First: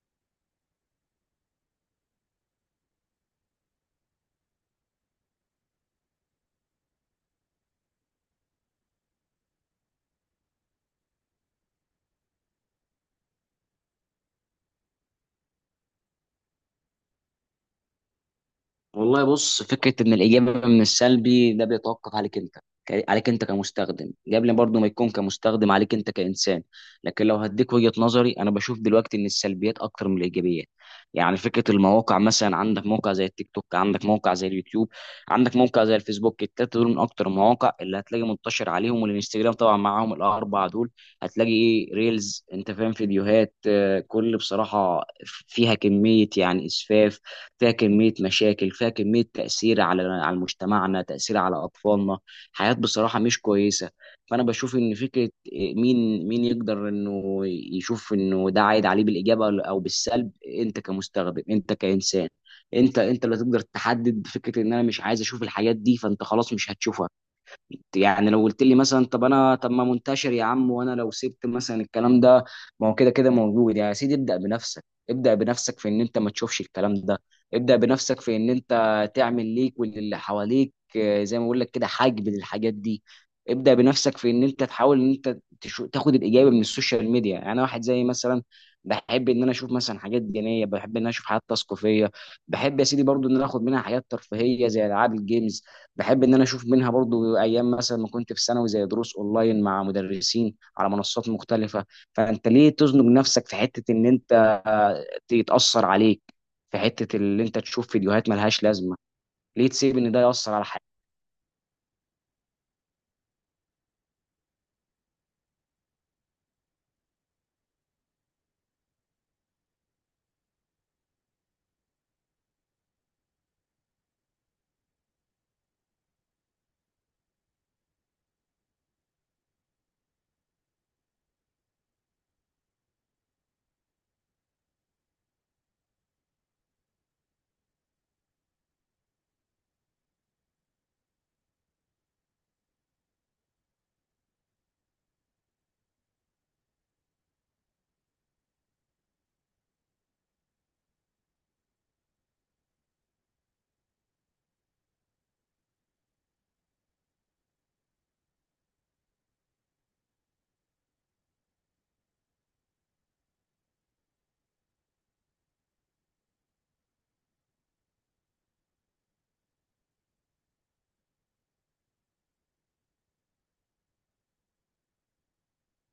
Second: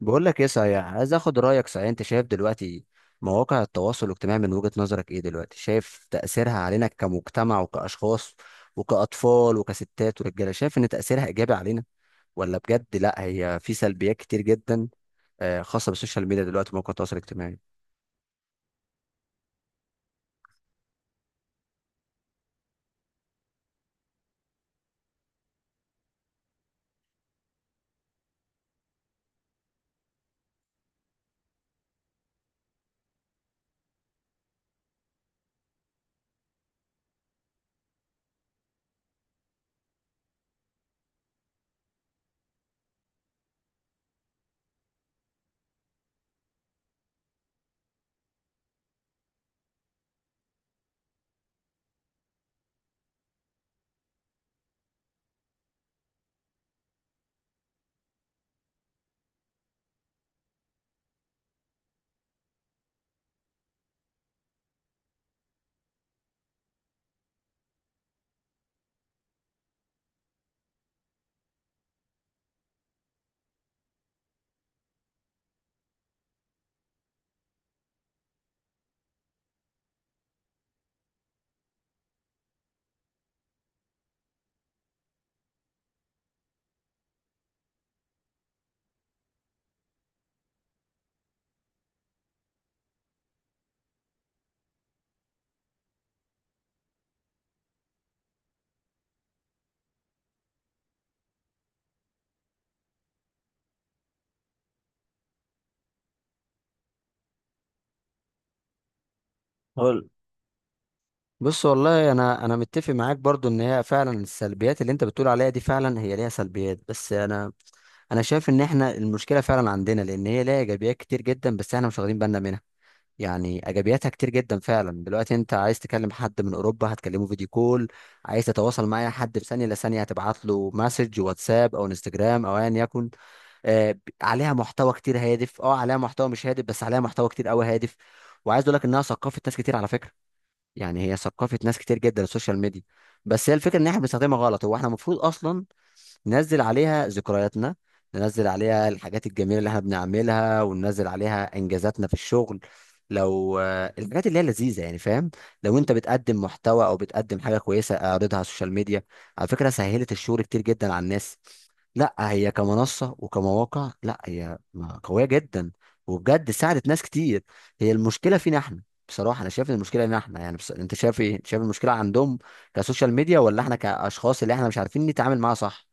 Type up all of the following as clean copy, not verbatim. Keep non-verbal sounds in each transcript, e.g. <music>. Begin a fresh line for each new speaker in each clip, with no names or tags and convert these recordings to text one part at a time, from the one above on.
بقول لك ايه؟ صحيح عايز اخد رايك. صحيح انت شايف دلوقتي مواقع التواصل الاجتماعي من وجهة نظرك ايه؟ دلوقتي شايف تاثيرها علينا كمجتمع وكاشخاص وكاطفال وكستات ورجاله، شايف ان تاثيرها ايجابي علينا ولا بجد لا هي في سلبيات كتير جدا؟ خاصه بالسوشيال ميديا دلوقتي مواقع التواصل الاجتماعي.
والله، بص، فكره ان الاجابه من السلبي ده بيتوقف عليك انت، عليك انت كمستخدم قبل برضه ما يكون كمستخدم، عليك انت كانسان. لكن لو هديك وجهه نظري، انا بشوف دلوقتي ان السلبيات اكتر من الايجابيات. يعني فكره المواقع، مثلا عندك موقع زي التيك توك، عندك موقع زي اليوتيوب، عندك موقع زي الفيسبوك. التلاته دول من اكتر المواقع اللي هتلاقي منتشر عليهم، والانستجرام طبعا معاهم، الاربعه دول هتلاقي ايه؟ ريلز، انت فاهم، فيديوهات، كل بصراحه فيها كميه يعني اسفاف، فيها كمية مشاكل، فيها كمية تأثير على مجتمعنا، تأثير على أطفالنا، حياة بصراحة مش كويسة. فأنا بشوف إن فكرة إيه، مين يقدر إنه يشوف إنه ده عايد عليه بالإجابة أو بالسلب. أنت كمستخدم، أنت كإنسان. أنت اللي تقدر تحدد فكرة إن أنا مش عايز أشوف الحاجات دي، فأنت خلاص مش هتشوفها. يعني لو قلت لي مثلا، طب ما منتشر يا عم، وانا لو سبت مثلا الكلام ده، ما هو كده كده موجود يعني. يا سيدي، ابدأ بنفسك. ابدأ بنفسك في ان انت ما تشوفش الكلام ده. ابدأ بنفسك في ان انت تعمل ليك وللي حواليك، زي ما بقول لك كده، حجب للحاجات دي. ابدأ بنفسك في ان انت تحاول ان انت تاخد الاجابه من السوشيال ميديا. يعني انا واحد زي مثلا، بحب ان انا اشوف مثلا حاجات دينيه، بحب ان انا اشوف حاجات تثقيفيه، بحب يا سيدي برضو ان انا اخد منها حاجات ترفيهيه، زي العاب الجيمز، بحب ان انا اشوف منها برضو ايام مثلا ما كنت في ثانوي، زي دروس اونلاين مع مدرسين على منصات مختلفه. فانت ليه تزنق نفسك في حته ان انت، آه، يتاثر عليك، في حته اللي انت تشوف فيديوهات ملهاش لازمه، ليه تسيب
هقول
ان ده ياثر على؟
بص، والله انا متفق معاك برضو ان هي فعلا السلبيات اللي انت بتقول عليها دي فعلا هي ليها سلبيات، بس انا شايف ان احنا المشكله فعلا عندنا، لان هي ليها ايجابيات كتير جدا بس احنا مش واخدين بالنا منها. يعني ايجابياتها كتير جدا فعلا. دلوقتي انت عايز تكلم حد من اوروبا هتكلمه فيديو كول. عايز تتواصل مع أي حد في ثانيه الا ثانيه هتبعت له مسج واتساب او انستجرام او ايا يكن. عليها محتوى كتير هادف، اه عليها محتوى مش هادف بس عليها محتوى كتير قوي هادف. وعايز اقول لك انها ثقافه ناس كتير على فكره. يعني هي ثقافه ناس كتير جدا السوشيال ميديا. بس هي الفكره ان احنا بنستخدمها غلط. هو احنا المفروض اصلا ننزل عليها ذكرياتنا، ننزل عليها الحاجات الجميلة اللي احنا بنعملها، وننزل عليها انجازاتنا في الشغل. لو الحاجات اللي هي لذيذة يعني فاهم. لو انت بتقدم محتوى او بتقدم حاجة كويسة اعرضها على السوشيال ميديا. على فكرة سهلت الشغل كتير جدا على الناس. لا هي كمنصة وكمواقع لا هي قوية جدا وبجد ساعدت ناس كتير. هي المشكلة فينا احنا بصراحة. أنا شايف إن المشكلة إن إحنا يعني بص، أنت شايف إيه؟ أنت شايف المشكلة عندهم كسوشيال ميديا ولا إحنا كأشخاص اللي إحنا مش عارفين نتعامل معاها صح؟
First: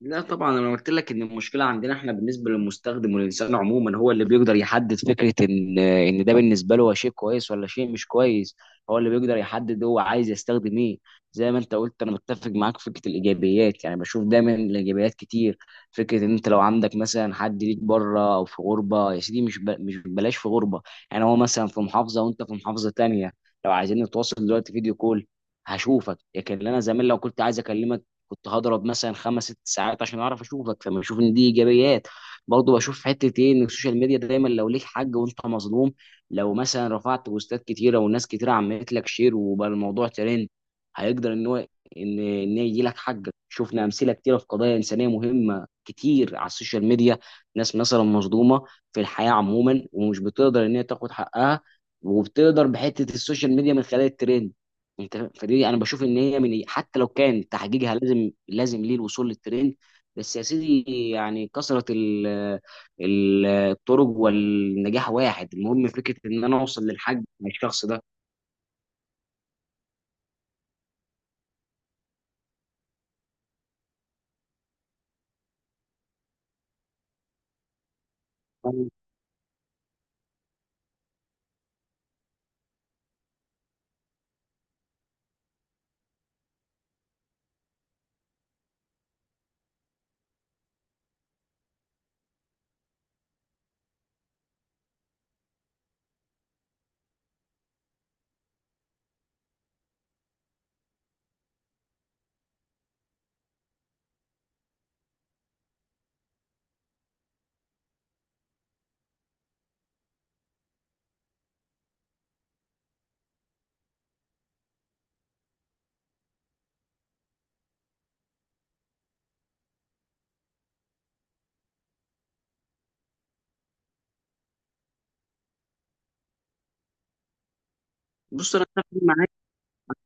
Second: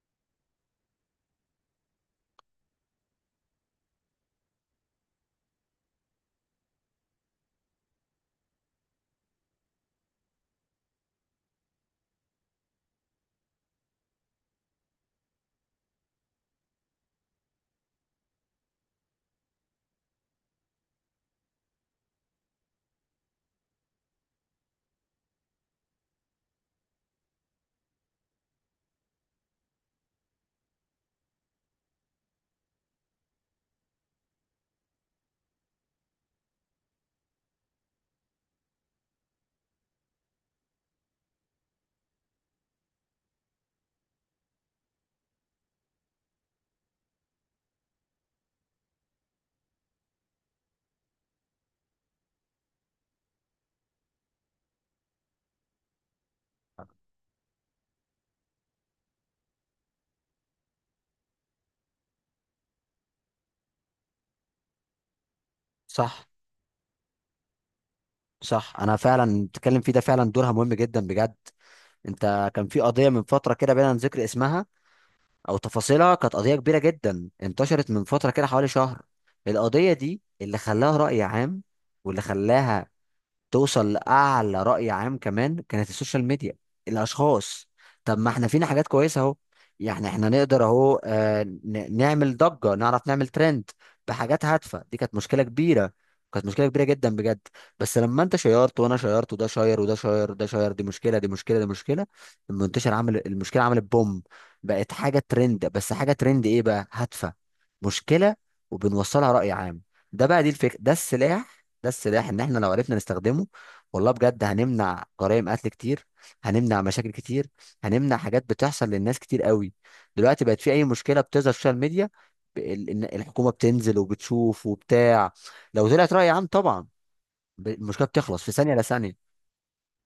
لا طبعا. انا قلت لك ان المشكله عندنا احنا، بالنسبه للمستخدم والانسان عموما، هو اللي بيقدر يحدد فكره ان ده بالنسبه له هو شيء كويس ولا شيء مش كويس. هو اللي بيقدر يحدد هو عايز يستخدم ايه. زي ما انت قلت، انا متفق معاك في فكره الايجابيات، يعني بشوف دايما الايجابيات كتير. فكره ان انت لو عندك مثلا حد ليك بره او في غربه يا سيدي، مش بلاش في غربه، يعني هو مثلا في محافظه وانت في محافظه تانية، لو عايزين نتواصل دلوقتي، فيديو كول، هشوفك. لكن انا زمان لو كنت عايز اكلمك، كنت هضرب مثلا خمس ست ساعات عشان اعرف اشوفك، فما اشوف ان دي ايجابيات. برضه بشوف حته ايه، ان السوشيال ميديا دايما، لو ليك حق وانت مظلوم، لو مثلا رفعت بوستات كتيره والناس كتيره عملت لك شير وبقى الموضوع ترند، هيقدر ان هو ان يجي لك حقك. شفنا امثله كتيره في قضايا انسانيه مهمه كتير على السوشيال ميديا، ناس مثلا مظلومه في الحياه عموما ومش بتقدر ان هي تاخد حقها، وبتقدر بحته السوشيال ميديا من خلال الترند. انت فدي انا بشوف ان هي من إيه، حتى لو كان تحقيقها لازم لازم ليه الوصول للترند. بس يا سيدي يعني كثرة الطرق، والنجاح واحد، المهم فكرة
صح.
ان انا اوصل للحج مع الشخص ده.
صح، انا فعلا بتكلم فيه ده. فعلا دورها مهم جدا بجد. انت كان في قضيه من فتره كده بينا ذكر اسمها او تفاصيلها، كانت قضيه كبيره جدا انتشرت من فتره كده حوالي شهر. القضيه دي اللي خلاها راي عام واللي خلاها توصل لأعلى رأي عام كمان كانت السوشيال ميديا، الأشخاص. طب ما احنا فينا حاجات كويسة اهو. يعني احنا نقدر اهو، نعمل ضجة، نعرف نعمل ترند بحاجات هادفة. دي كانت مشكلة كبيرة، كانت مشكلة كبيرة جدا بجد، بس لما انت شيرت وانا شيرت وده شاير وده شاير وده شاير، دي مشكلة دي مشكلة دي مشكلة، المنتشر عمل المشكلة، عملت بوم، بقت حاجة ترند. بس حاجة ترند ايه بقى؟ هادفة، مشكلة، وبنوصلها رأي عام. ده بقى، دي الفكرة، ده السلاح. ده السلاح ان احنا لو عرفنا نستخدمه والله بجد هنمنع جرائم قتل كتير، هنمنع مشاكل كتير، هنمنع حاجات بتحصل للناس كتير قوي. دلوقتي بقت في اي مشكله بتظهر في السوشيال ميديا، إن الحكومه بتنزل وبتشوف وبتاع. لو طلعت راي عام طبعا، المشكله بتخلص في
بص، انا
ثانيه
اتفق معاك.
لثانيه.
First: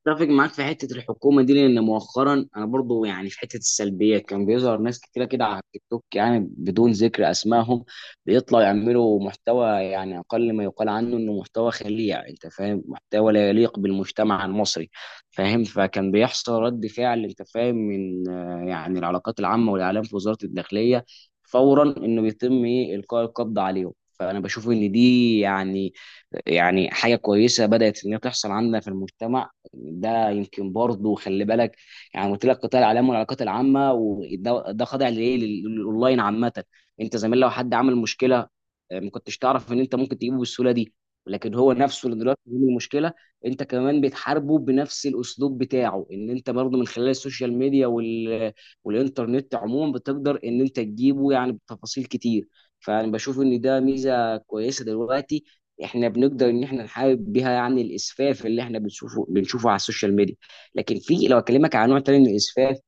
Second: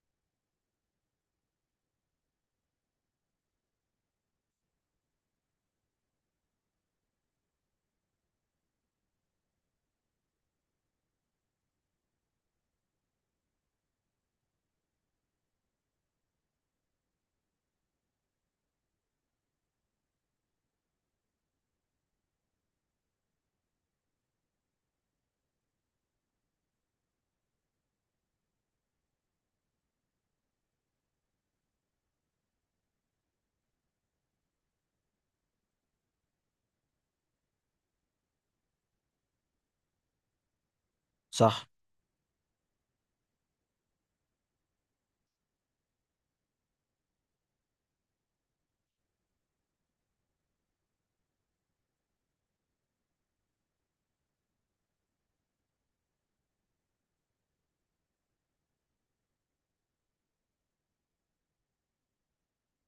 اتفق معاك في حته الحكومه دي، لان مؤخرا انا برضو يعني في حته السلبيات، كان بيظهر ناس كتيره كده على التيك توك، يعني بدون ذكر اسمائهم، بيطلعوا يعملوا محتوى، يعني اقل ما يقال عنه انه محتوى خليع، انت فاهم، محتوى لا يليق بالمجتمع المصري. فاهم. فكان بيحصل رد فعل، انت فاهم، من يعني العلاقات العامه والاعلام في وزاره الداخليه، فورا انه بيتم ايه القاء القبض عليهم. فانا بشوف ان دي يعني يعني حاجه كويسه بدات ان هي تحصل عندنا في المجتمع. ده يمكن برضه، خلي بالك، يعني قلت لك قطاع الاعلام والعلاقات العامه، وده خاضع لايه، للاونلاين عامه. انت زمان لو حد عمل مشكله، ما كنتش تعرف ان انت ممكن تجيبه بالسهوله دي. لكن
صح.
هو نفسه اللي دلوقتي بيعمل المشكله، انت كمان بتحاربه بنفس الاسلوب بتاعه، ان انت برضه من خلال السوشيال ميديا والانترنت عموما، بتقدر ان انت تجيبه يعني بتفاصيل كتير. فانا بشوف ان ده ميزه كويسه دلوقتي، احنا بنقدر ان احنا نحارب بيها، يعني الاسفاف اللي احنا بنشوفه على السوشيال ميديا. لكن في، لو اكلمك عن نوع تاني من الاسفاف،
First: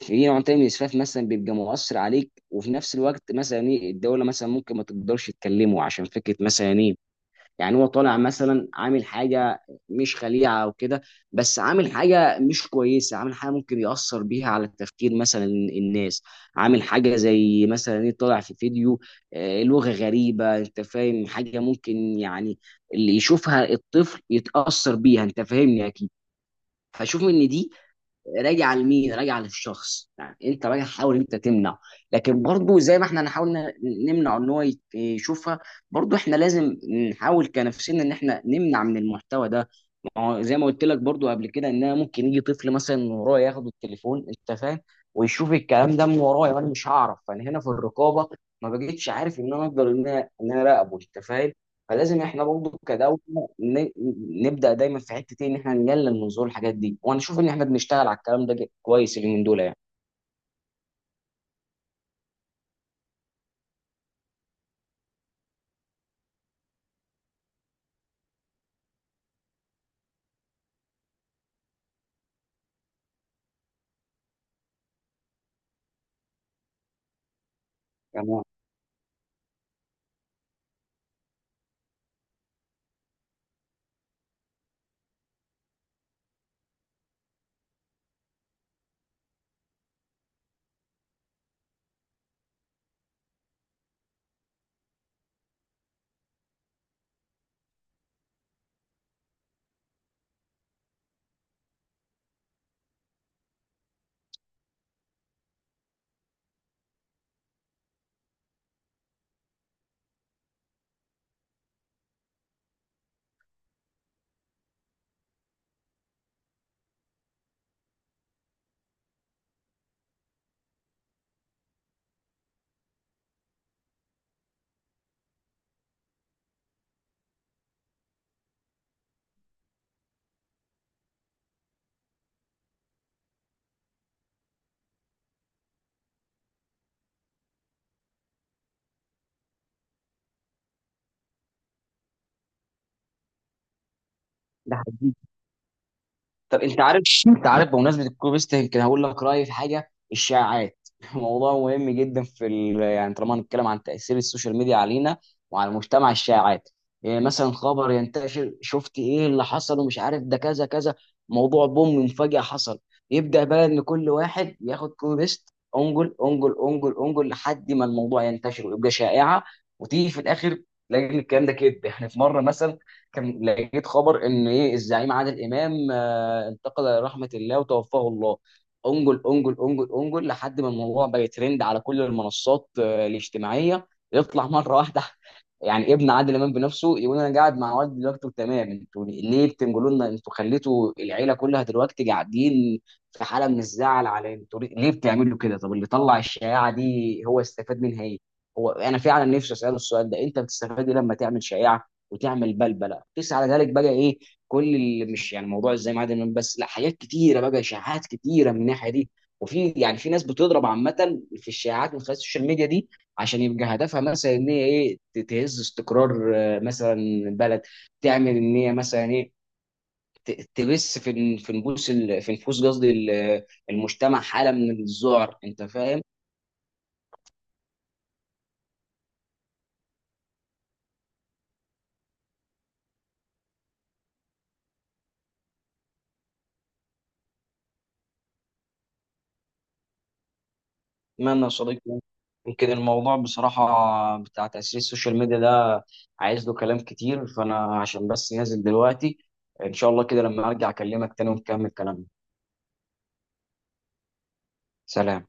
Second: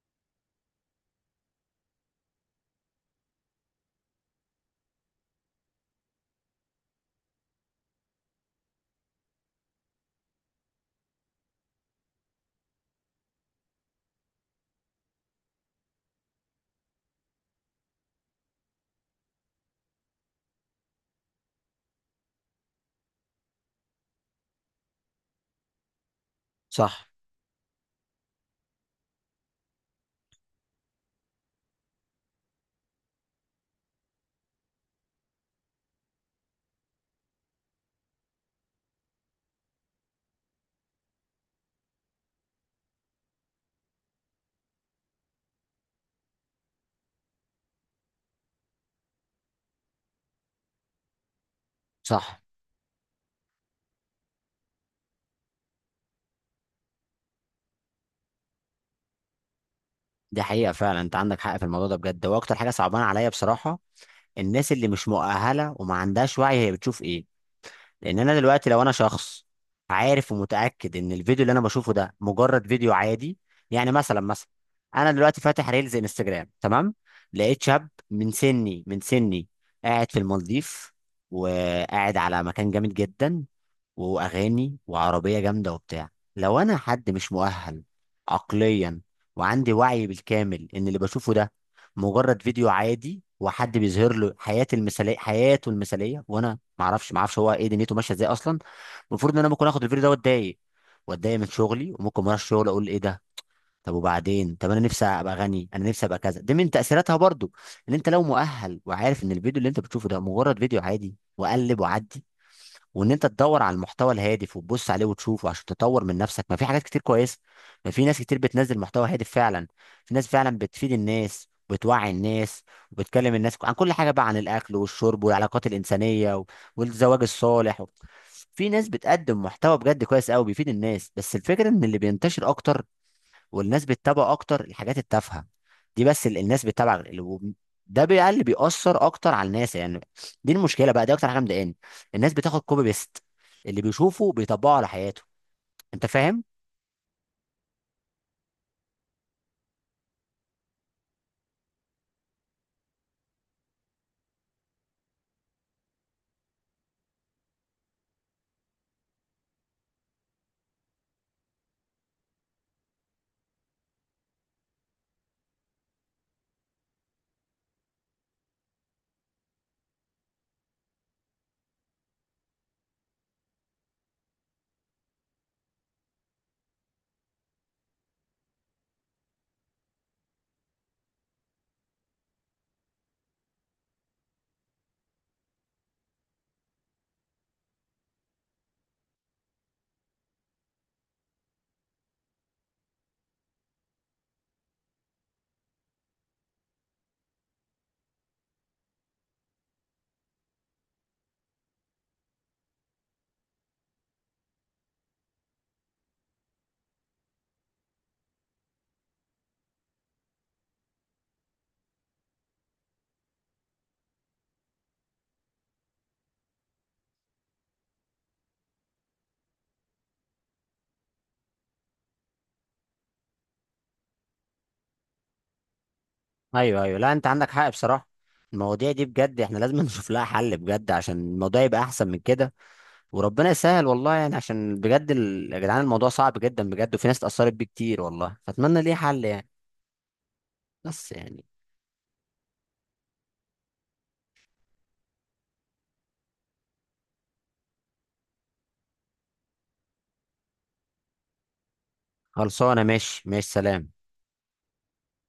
في نوع تاني من الاسفاف مثلا بيبقى مؤثر عليك، وفي نفس الوقت مثلا ايه، الدوله مثلا ممكن ما تقدرش تكلمه عشان فكره مثلا ايه، يعني هو طالع مثلا عامل حاجه مش خليعه او كده، بس عامل حاجه مش كويسه، عامل حاجه ممكن ياثر بيها على تفكير مثلا الناس. عامل حاجه زي مثلا ايه، طالع في فيديو، لغه غريبه، انت فاهم، حاجه ممكن يعني اللي يشوفها الطفل يتاثر بيها. انت فاهمني اكيد.
صح.
فشوف ان دي، راجع لمين؟ راجع للشخص. يعني انت راجع حاول انت تمنع، لكن برضو زي ما احنا نحاول نمنع ان هو يشوفها، برضو احنا لازم نحاول كنفسنا ان احنا نمنع من المحتوى ده. ما هو زي ما قلت لك برضو قبل كده، ان انا ممكن يجي طفل مثلا من ورايا ياخد التليفون، انت فاهم، ويشوف الكلام ده من ورايا وانا مش هعرف. فانا هنا في الرقابه ما بقتش عارف ان انا اقدر ان انا اراقبه، انت فاهم. فلازم
صح،
احنا برضه كدولة ن- نبدأ دايما في حتة ايه، ان احنا نقلل من ظهور الحاجات دي، وانا اشوف ان احنا بنشتغل على الكلام ده كويس اليومين دول يعني.
دي حقيقه فعلا، انت عندك حق في الموضوع ده بجد. واكتر حاجه صعبانه عليا بصراحه الناس اللي مش مؤهله وما عندهاش وعي هي بتشوف ايه. لان انا دلوقتي لو انا شخص عارف ومتاكد ان الفيديو اللي انا بشوفه ده مجرد فيديو عادي. يعني مثلا، مثلا انا دلوقتي فاتح ريلز انستجرام تمام، لقيت شاب
يعني
من سني، من سني، قاعد في المالديف وقاعد على مكان جامد جدا، واغاني وعربيه جامده وبتاع. لو انا حد مش مؤهل عقليا وعندي وعي بالكامل ان اللي بشوفه ده مجرد فيديو عادي وحد بيظهر له حياه المثاليه، حياته المثاليه، وانا ما اعرفش هو ايه دنيته ماشيه ازاي اصلا، المفروض ان انا ممكن اخد الفيديو ده واتضايق من شغلي وممكن ما اروحش الشغل، اقول ايه ده؟ طب وبعدين، طب انا نفسي ابقى غني، انا نفسي ابقى كذا. دي من تاثيراتها برضو. ان انت لو مؤهل وعارف ان الفيديو اللي انت بتشوفه ده مجرد فيديو عادي وقلب وعدي، وان انت تدور على المحتوى الهادف وتبص عليه وتشوفه عشان تطور من نفسك، ما في حاجات كتير كويسه، ما في ناس كتير بتنزل محتوى هادف فعلا. في ناس فعلا بتفيد الناس وبتوعي الناس وبتكلم الناس عن كل حاجه بقى، عن الاكل والشرب والعلاقات الانسانيه والزواج الصالح. في ناس بتقدم محتوى بجد كويس قوي بيفيد الناس. بس الفكره ان اللي بينتشر اكتر والناس بتتابع اكتر الحاجات التافهه دي. بس الناس بتتابع ده بقى اللي بيأثر اكتر على الناس يعني. دي المشكله بقى، دي اكتر حاجه مضايقاني. الناس بتاخد كوبي بيست، اللي بيشوفه بيطبقه على حياته،
ده،
انت فاهم.
طب انت عارف، انت عارف بمناسبه الكوبيست يمكن هقول لك رايي في حاجه، الشائعات. <laughs> موضوع مهم جدا في يعني طالما هنتكلم عن تاثير السوشيال ميديا علينا وعلى المجتمع، الشائعات. يعني مثلا خبر ينتشر، شفت ايه اللي حصل ومش عارف ده، كذا كذا، موضوع بوم، مفاجاه حصل. يبدا بقى ان كل واحد ياخد كوبيست، انجل انجل انجل انجل، لحد ما الموضوع ينتشر ويبقى شائعه. وتيجي في الاخر تلاقي إن الكلام ده كده. <laughs> احنا في مره مثلا كان لقيت خبر ان ايه، الزعيم عادل امام انتقل الى رحمه الله وتوفاه الله. انجل انجل انجل انجل، لحد ما الموضوع بقى ترند على كل المنصات الاجتماعيه. يطلع مره واحده، <laughs> يعني ابن عادل امام بنفسه، يقول انا قاعد مع والدي دلوقتي وتمام، انتوا ليه بتنجلوا لنا؟ انتوا خليتوا العيله كلها دلوقتي قاعدين في حاله من الزعل. على انتوا ليه ليه بتعملوا كده؟ طب اللي طلع الشائعه دي هو استفاد منها ايه؟ هو انا فعلا نفسي اساله السؤال ده، انت بتستفاد ايه لما تعمل شائعه وتعمل بلبله؟ قيس على ذلك بقى ايه، كل اللي مش يعني موضوع ازاي معدن النوم بس، لا حاجات كتيره بقى، اشاعات كتيره من الناحيه دي. وفي يعني في ناس بتضرب عامه في الشائعات من خلال السوشيال ميديا دي، عشان يبقى هدفها مثلا ان هي ايه، تهز استقرار مثلا بلد، تعمل ان هي مثلا ايه، تبث في في نفوس في نفوس قصدي المجتمع حاله من الذعر، انت فاهم.
ايوه ايوه، لا انت عندك حق بصراحه. المواضيع دي بجد احنا لازم <laughs> نشوف لها حل بجد عشان الموضوع يبقى احسن من كده. وربنا يسهل والله، يعني عشان بجد يا جدعان الموضوع صعب جدا بجد، وفي ناس اتأثرت بيه كتير والله، فاتمنى ليه حل يعني. بس يعني
أتمنى يا صديقي يعني. يمكن الموضوع بصراحة بتاع تأثير السوشيال ميديا ده عايز له كلام كتير، فأنا عشان بس نازل دلوقتي، إن شاء الله كده لما أرجع أكلمك تاني ونكمل كلامنا.
خلصانه، ماشي ماشي، سلام.
سلام.